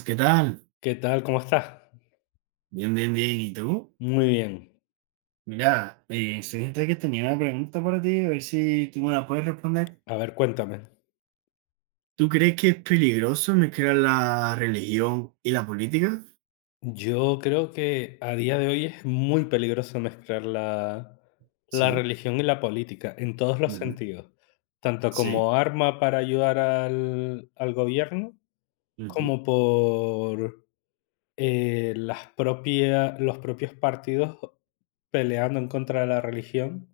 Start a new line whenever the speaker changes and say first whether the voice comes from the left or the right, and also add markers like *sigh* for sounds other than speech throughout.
right: Buenas, ¿qué tal?
left: ¿Qué tal? ¿Cómo estás?
right: Bien, bien, bien. ¿Y tú?
left: Muy bien.
right: Mira, fíjate que tenía una pregunta para ti, a ver si tú me la puedes responder.
left: A ver, cuéntame.
right: ¿Tú crees que es peligroso mezclar la religión y la política?
left: Yo creo que a día de hoy es muy peligroso mezclar la
right: Sí,
left: religión y la política en todos los
right: ujú,
left: sentidos, tanto
right: sí,
left: como arma para ayudar al gobierno,
right: ujú,
left: como por los propios partidos peleando en contra de la religión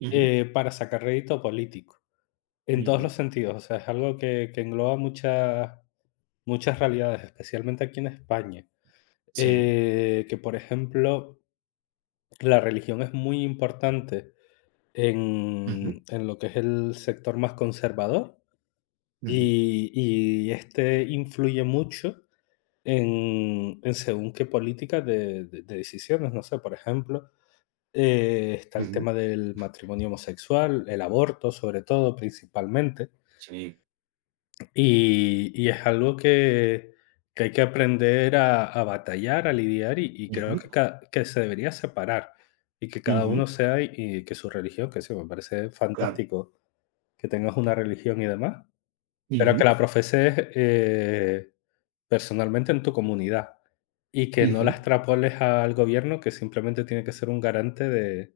right: ujú,
left: para sacar rédito político, en todos los
right: ujú,
left: sentidos. O sea, es algo que engloba muchas realidades, especialmente aquí en España,
right: sí,
left: que, por ejemplo, la religión es muy importante en
right: ujú,
left: en lo que es el sector más conservador,
right: ujú,
left: y y este influye mucho en según qué políticas de decisiones. No sé, por ejemplo, está el
right: ujú,
left: tema del matrimonio homosexual, el aborto, sobre todo, principalmente.
right: sí,
left: Y es algo que hay que aprender a batallar, a lidiar, y creo que
right: ujú,
left: ca que se debería separar, y que cada
right: ujú,
left: uno sea y que su religión, que sí, me parece
right: claro,
left: fantástico que tengas una religión y demás, pero que
right: ujú,
left: la profeses, personalmente en tu comunidad, y que no la
right: ujú,
left: extrapoles al gobierno, que simplemente tiene que ser un garante de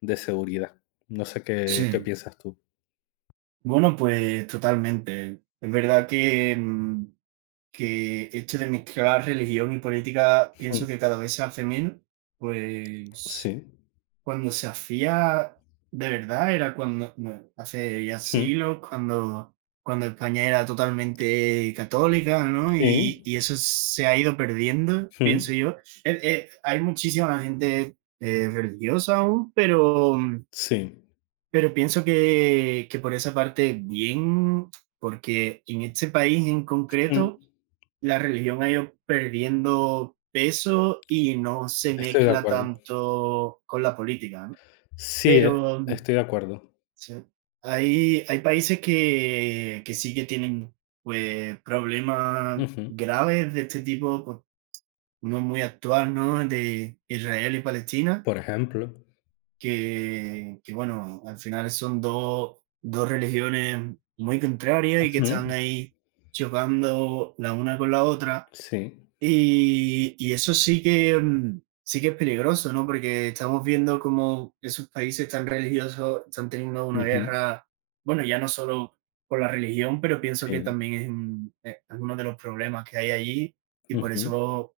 left: de seguridad. No sé qué
right: sí.
left: piensas tú.
right: Bueno, pues totalmente. Es verdad que que esto de mezclar religión y política
left: Mm,
right: pienso que cada vez se hace menos, pues
left: sí.
right: cuando se hacía de verdad era cuando, no, hace ya
left: Mm,
right: siglos, cuando, España era totalmente católica, ¿no?
left: sí.
right: Y eso se ha ido perdiendo,
left: Mm,
right: pienso yo. Hay muchísima gente religiosa aún, pero,
left: sí.
right: pienso que, por esa parte bien, porque en este país en
left: Mm.
right: concreto la religión ha ido perdiendo peso y no se
left: Estoy de
right: mezcla
left: acuerdo.
right: tanto con la política, ¿no?
left: Sí,
right: Pero
left: estoy de acuerdo.
right: sí, hay, países que, sí que tienen, pues, problemas
left: Ujú.
right: graves de este tipo. Pues uno muy actual, ¿no? De Israel y Palestina,
left: Por ejemplo.
right: que, bueno, al final son dos, religiones muy contrarias y que están
left: Ujú.
right: ahí chocando la una con la otra.
left: Sí.
right: Y eso sí que, sí que es peligroso, ¿no? Porque estamos viendo cómo esos países tan religiosos están teniendo una
left: Ujú.
right: guerra, bueno, ya no solo por la religión, pero pienso que
left: Sí.
right: también es, es uno de los problemas que hay allí, y por
left: Ujú.
right: eso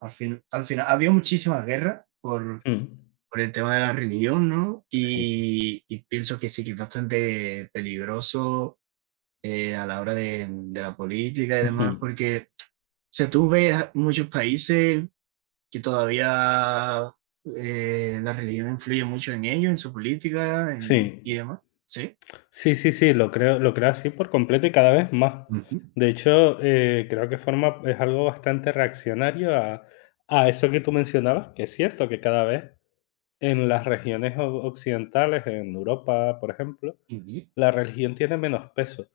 right: al final había muchísimas guerras por,
left: Mm.
right: el tema de la religión, ¿no?
left: Sí.
right: Y pienso que sí que es bastante peligroso a la hora de, la política y demás,
left: Ujú.
right: porque, o sea, tú ves a muchos países que todavía, la religión influye mucho en ello, en su política
left: Sí.
right: y demás. Sí.
left: Sí, sí, sí, lo creo así por completo y cada vez más.
right: Ujú,
left: De hecho, creo que forma es algo bastante reaccionario a eso que tú mencionabas, que es cierto que cada vez en las regiones o occidentales, en Europa, por ejemplo,
right: ujú,
left: la religión tiene menos peso.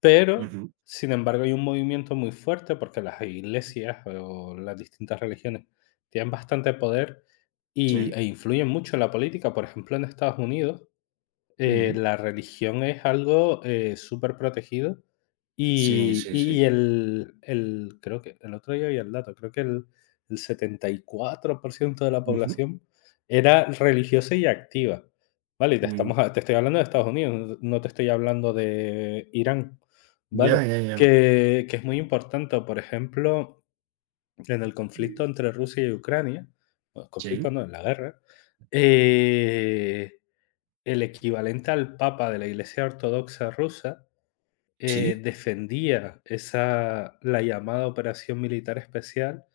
left: Pero,
right: ujú,
left: sin embargo, hay un movimiento muy fuerte porque las iglesias o las distintas religiones tienen bastante poder y, e
right: sí.
left: influyen mucho en la política. Por ejemplo, en Estados Unidos
right: Ujú,
left: la religión es algo, súper protegido
right: sí,
left: y
right: sí,
left: y y
right: sí.
left: el creo que el otro día vi el dato, creo que el 74% de la
right: Ujú,
left: población era religiosa y activa, ¿vale? Y
right: mm,
left: te estoy hablando de Estados Unidos, no te estoy hablando de Irán,
right: ya,
left: ¿vale?
right: ya, ya.
left: Que es muy importante, por ejemplo, en el conflicto
right: Mm,
left: entre Rusia y Ucrania, bueno, conflicto
right: sí,
left: no, en la guerra, eh, el equivalente al Papa de la Iglesia Ortodoxa rusa
right: sí.
left: defendía esa, la llamada operación militar especial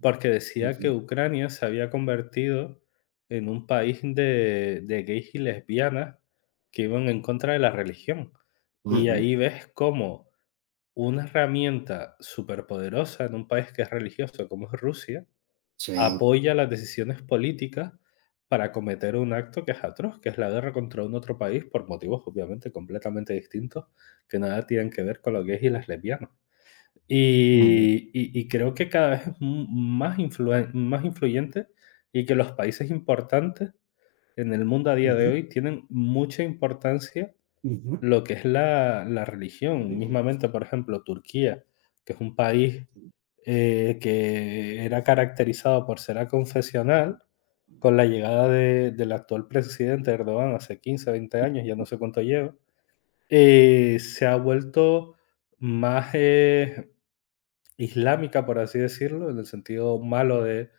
left: porque decía que
right: Ujú,
left: Ucrania se había convertido en un país de gays y lesbianas que iban en contra de la religión. Y
right: ujú,
left: ahí ves cómo una herramienta superpoderosa en un país que es religioso como es Rusia
right: sí.
left: apoya las decisiones políticas para cometer un acto que es atroz, que es la guerra contra un otro país por motivos obviamente completamente distintos que nada tienen que ver con los gays y las lesbianas.
right: Ujú,
left: Y creo que cada vez es m más influyente y que los países importantes en el mundo a día de
right: ujú,
left: hoy tienen mucha importancia
right: ujú,
left: lo que es la religión,
right: ujú,
left: mismamente, por ejemplo, Turquía, que es un país, que era caracterizado por ser aconfesional, con la llegada de del actual presidente Erdogan hace 15 20 años, ya no sé cuánto lleva, se ha vuelto más, islámica, por así decirlo, en el sentido malo de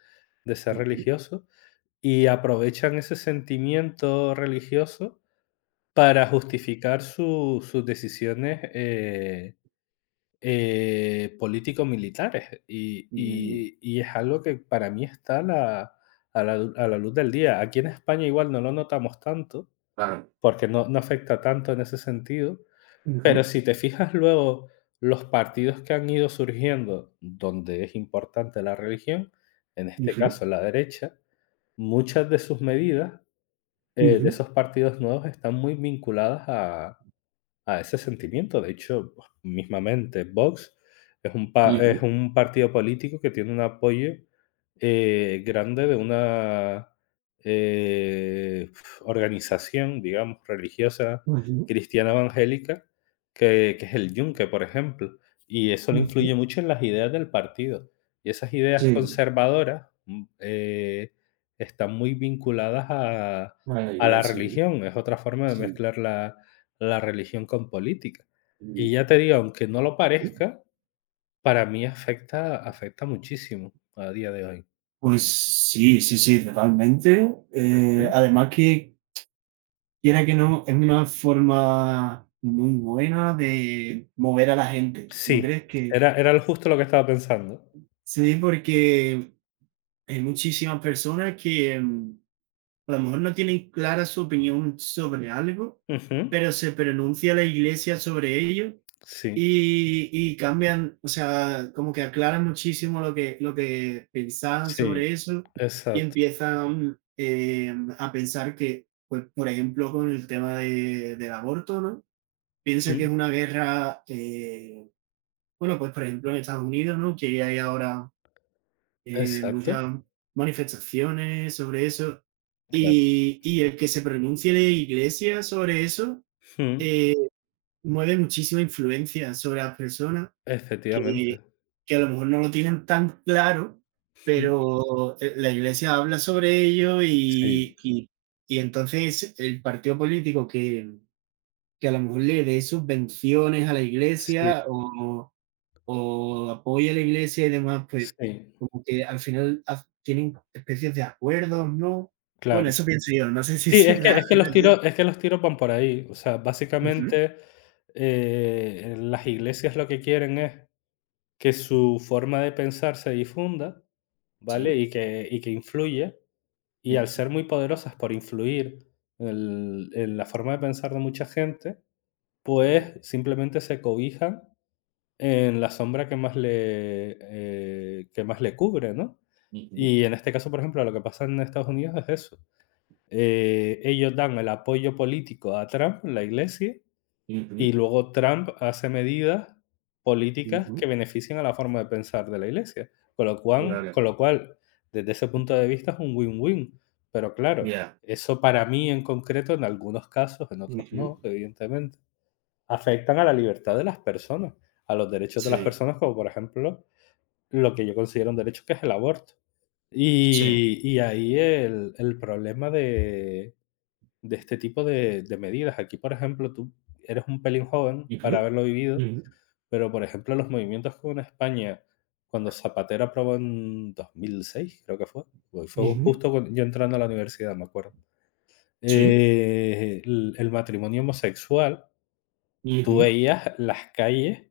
left: de ser
right: ujú,
left: religioso, y aprovechan ese sentimiento religioso para justificar su sus decisiones, político-militares. Y
right: mm,
left: y y es algo que para mí está a la luz del día. Aquí en España igual no lo notamos tanto,
right: claro.
left: porque no afecta tanto en ese sentido, pero
right: Ujú,
left: si te fijas luego los partidos que han ido surgiendo donde es importante la religión, en este
right: ujú,
left: caso la derecha, muchas de sus medidas, de
right: ujú,
left: esos partidos nuevos están muy vinculadas a ese sentimiento. De hecho, mismamente, Vox es un, pa-
right: ujú,
left: es un partido político que tiene un apoyo grande de una eh, organización, digamos, religiosa
right: ujú,
left: cristiana evangélica, que es el Yunque, por ejemplo. Y eso le influye
right: ujú,
left: mucho en las ideas del partido. Y esas ideas
right: sí.
left: conservadoras están muy vinculadas a,
right: Vale,
left: a la
right: bien, sí.
left: religión. Es otra forma de
right: Sí.
left: mezclar la religión con política. Y ya te
right: Ujú.
left: digo, aunque no lo parezca, para mí afecta muchísimo a día de hoy.
right: Pues sí, sí, sí, totalmente.
left: Ujú.
right: Además que, quiera que no, es una forma muy buena de mover a la gente. ¿No
left: Sí,
right: crees que?
left: era lo justo lo que estaba pensando.
right: Sí, porque hay muchísimas personas que, a lo mejor no tienen clara su opinión sobre algo,
left: Ujú.
right: pero se pronuncia la iglesia sobre ello
left: Sí,
right: y cambian, o sea, como que aclaran muchísimo lo que, pensaban
left: sí,
right: sobre eso, y
left: exacto.
right: empiezan, a pensar que, pues, por ejemplo, con el tema del aborto, ¿no? Piensa que es
left: Mm,
right: una guerra, bueno, pues por ejemplo en Estados Unidos, ¿no? Que hay ahora
left: exacto,
right: muchas manifestaciones sobre eso.
left: claro.
right: Y el que se pronuncie la iglesia sobre eso,
left: Mm,
right: eh, mueve muchísima influencia sobre las personas que,
left: efectivamente.
right: a lo mejor no lo tienen tan claro,
left: Mm,
right: pero, la iglesia habla sobre ello
left: sí,
right: y, entonces el partido político que, a lo mejor le dé subvenciones a la
left: sí,
right: iglesia, o, apoya a la iglesia y demás, pues
left: sí,
right: como que al final tienen especies de acuerdos, ¿no? Bueno,
left: claro.
right: eso pienso yo, no sé si *laughs*
left: Sí, es que
right: será.
left: los tiros van por ahí. O sea,
right: Ujú,
left: básicamente, las iglesias lo que quieren es que su forma de pensar se difunda, ¿vale?
right: sí.
left: Y que influye. Y al
right: Ujú,
left: ser muy poderosas por influir en la forma de pensar de mucha gente,
right: sí,
left: pues simplemente se cobijan en la sombra que más le cubre, ¿no?
right: ujú,
left: Y en este caso, por ejemplo, lo que pasa en Estados Unidos es eso. Ellos dan el apoyo político a Trump, la iglesia,
right: ujú,
left: y luego Trump hace medidas políticas
right: ujú,
left: que benefician a la forma de pensar de la Iglesia, con lo cual
right: claro,
left: con lo cual, desde ese punto de vista es un win-win. Pero claro,
right: ya.
left: eso para mí en concreto, en algunos casos, en otros
right: Ujú,
left: no, evidentemente, afectan a la libertad de las personas, a los derechos de las
right: sí,
left: personas, como por ejemplo, lo que yo considero un derecho, que es el aborto.
right: sí.
left: Y ahí el problema de este tipo de medidas. Aquí, por ejemplo, tú eres un pelín joven
right: Ujú,
left: para haberlo vivido,
right: ujú,
left: pero, por ejemplo, los movimientos con España, cuando Zapatero aprobó en 2006, creo que fue, pues fue
right: ujú,
left: justo cuando yo entrando a la universidad, me acuerdo,
right: sí,
left: el matrimonio homosexual, tú
right: ujú,
left: veías las calles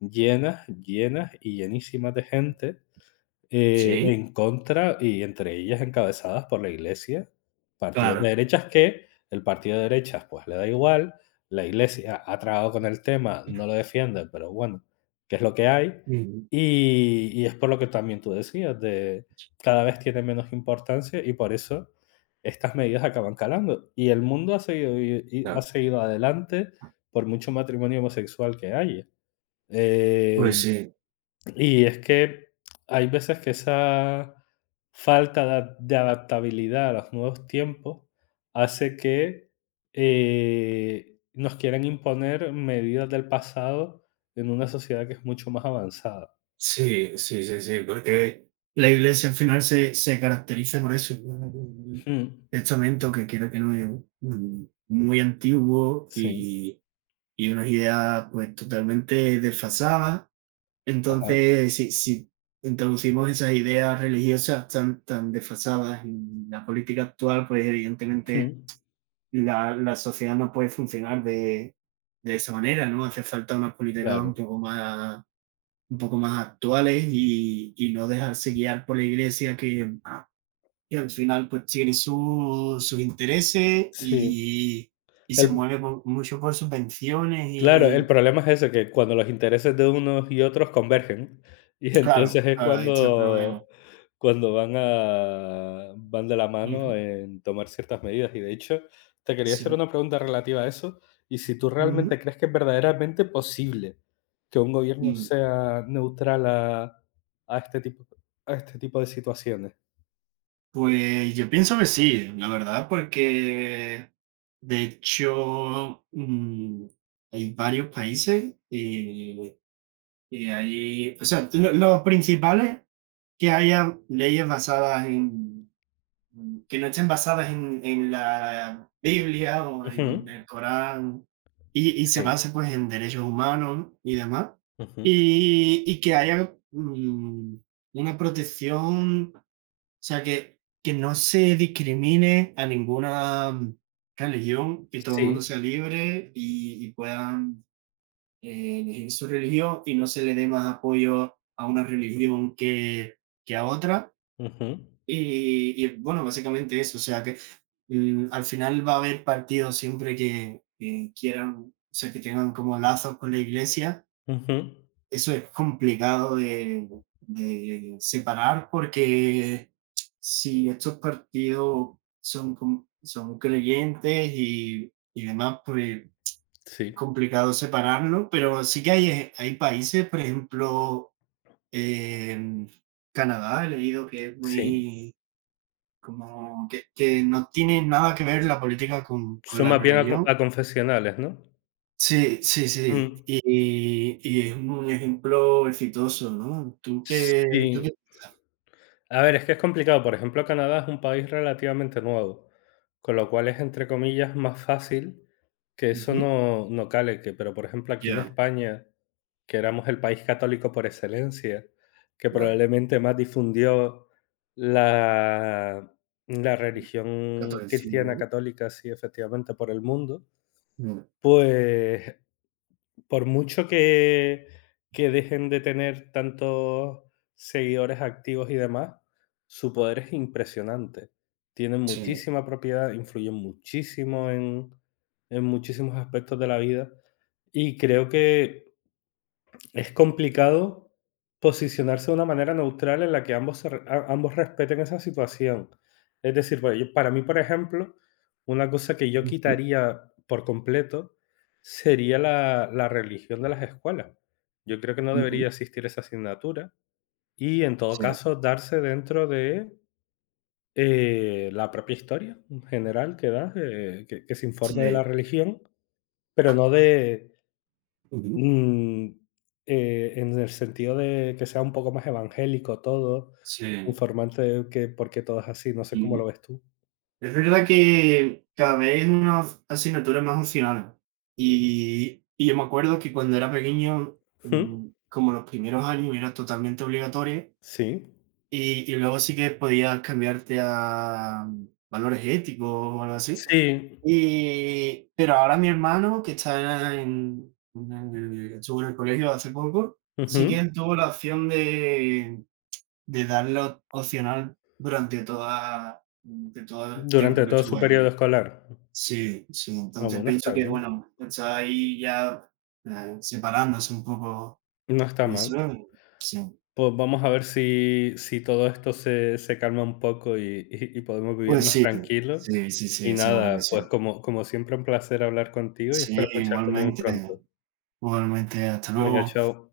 left: llenas, llenas y llenísimas de gente
right: sí,
left: en contra y entre ellas encabezadas por la Iglesia, partidos de
right: claro.
left: derechas que el partido de derechas, pues, le da igual, la Iglesia ha trabajado con el tema, no lo defiende, pero bueno, que es lo que hay.
right: Ujú,
left: Y es por lo que también tú decías, de cada vez tiene menos importancia y por eso estas medidas acaban calando. Y el mundo ha seguido y ha
right: claro.
left: seguido adelante por mucho matrimonio homosexual que haya. Eh
right: Pues sí.
left: y es que hay veces que esa falta de adaptabilidad a los nuevos tiempos hace que, eh, nos quieran imponer medidas del pasado en una sociedad que es mucho más avanzada.
right: Sí, sí, sí, sí, porque la iglesia al final se, caracteriza por eso, ¿no? Un
left: Mm.
right: testamento que quiero que no es, muy antiguo,
left: Sí,
right: y unas ideas pues totalmente desfasadas.
left: ajá.
right: Entonces, si, introducimos esas ideas religiosas tan, desfasadas en la política actual, pues evidentemente
left: Mm,
right: la, sociedad no puede funcionar de, esa manera, ¿no? Hace falta unas políticas
left: claro.
right: un poco más, actuales, y no dejarse guiar por la iglesia que al final pues tiene sus intereses,
left: Sí.
right: y se
left: El
right: mueve mucho por subvenciones,
left: Claro, el
right: y
left: problema es ese, que cuando los intereses de unos y otros convergen, *laughs* y entonces
right: claro,
left: es
right: ahí está el
left: cuando
right: problema.
left: van de la mano
right: Ujú,
left: en tomar ciertas medidas. Y de hecho, te quería hacer
right: sí.
left: una pregunta relativa a eso, y si tú realmente
right: Ujú.
left: crees que es verdaderamente posible que un gobierno
right: Mm.
left: sea neutral a este tipo de situaciones.
right: Pues yo pienso que sí, la verdad, porque de hecho, hay varios países, y hay, o sea, los principales, que haya leyes basadas en, que no estén basadas en, la Biblia o
left: Ujú.
right: en el Corán, y se
left: Sí.
right: base pues en derechos humanos y demás.
left: Ujú.
right: Y que haya, una protección, o sea, que, no se discrimine a ninguna religión, que todo el
left: Sí.
right: mundo sea libre, y puedan, elegir su religión y no se le dé más apoyo a una religión que, a otra
left: Ujú.
right: y, bueno, básicamente eso, o sea, que, al final va a haber partidos siempre que, quieran, o sea, que tengan como lazos con la iglesia.
left: Ujú.
right: Eso es complicado de, separar porque si estos partidos son creyentes, y demás, pues es
left: Sí.
right: complicado separarlo, pero sí que hay, hay países, por ejemplo, eh, Canadá, he leído que es
left: Sí.
right: muy, como que, no tiene nada que ver la política con,
left: Son
right: la
left: más bien
right: religión.
left: a confesionales, ¿no?
right: Sí, sí,
left: Mm.
right: sí. Y es un ejemplo exitoso, ¿no? Tú
left: Sí.
right: que...
left: A ver, es que es complicado. Por ejemplo, Canadá es un país relativamente nuevo, con lo cual es, entre comillas, más fácil que eso
right: Ujú.
left: no cale, que pero, por ejemplo, aquí en
right: Ya,
left: España, que éramos el país católico por excelencia, que
right: ya.
left: probablemente más difundió la la religión cristiana
right: Catolicismo, ¿no?
left: católica, sí, efectivamente, por el mundo,
right: Mm,
left: pues por mucho que dejen de tener tantos seguidores activos y demás, su poder es impresionante. Tienen
right: sí.
left: muchísima propiedad, influyen muchísimo en muchísimos aspectos de la vida y creo que es complicado posicionarse de una manera neutral en la que ambos, ambos respeten esa situación. Es decir, bueno, para mí, por ejemplo, una cosa que yo
right: Ujú,
left: quitaría por completo sería la religión de las escuelas. Yo creo que no debería
right: ujú.
left: existir esa asignatura y en todo
right: Sí,
left: caso darse dentro de la propia historia en general que da, que se informe de la
right: sí.
left: religión, pero no de,
right: Ujú,
left: Mm, en el sentido de que sea un poco más evangélico todo,
right: sí.
left: informante que porque todo es así, no sé cómo lo ves tú.
right: Es verdad que cada vez es una asignatura más opcional. Y yo me acuerdo que cuando era pequeño,
left: Ujú,
right: como los primeros años, era totalmente obligatoria.
left: sí,
right: Y luego sí que podías cambiarte a, valores éticos o algo así.
left: sí,
right: Y, pero ahora mi hermano, que está en el, estuvo en el colegio hace poco, sí que
left: ujú,
right: él tuvo la opción de, darlo opcional durante de todo el
left: durante
right: tiempo que
left: todo
right: estuvo
left: su periodo
right: allí.
left: escolar.
right: Sí, sí,
left: Ah,
right: entonces
left: bueno,
right: pienso
left: está
right: que,
left: bien,
right: bueno, está ahí ya, separándose un poco
left: no está mal.
right: eso, sí.
left: Pues vamos a ver si todo esto se calma un poco y podemos vivir
right: Pues
left: más
right: sí,
left: tranquilos.
right: sí, sí,
left: Y
right: sí, seguro que
left: nada, pues
right: sí.
left: como siempre un placer hablar contigo y
right: Sí,
left: espero escucharte muy
right: igualmente,
left: pronto.
right: igualmente, hasta
left: Venga,
right: luego.
left: chao.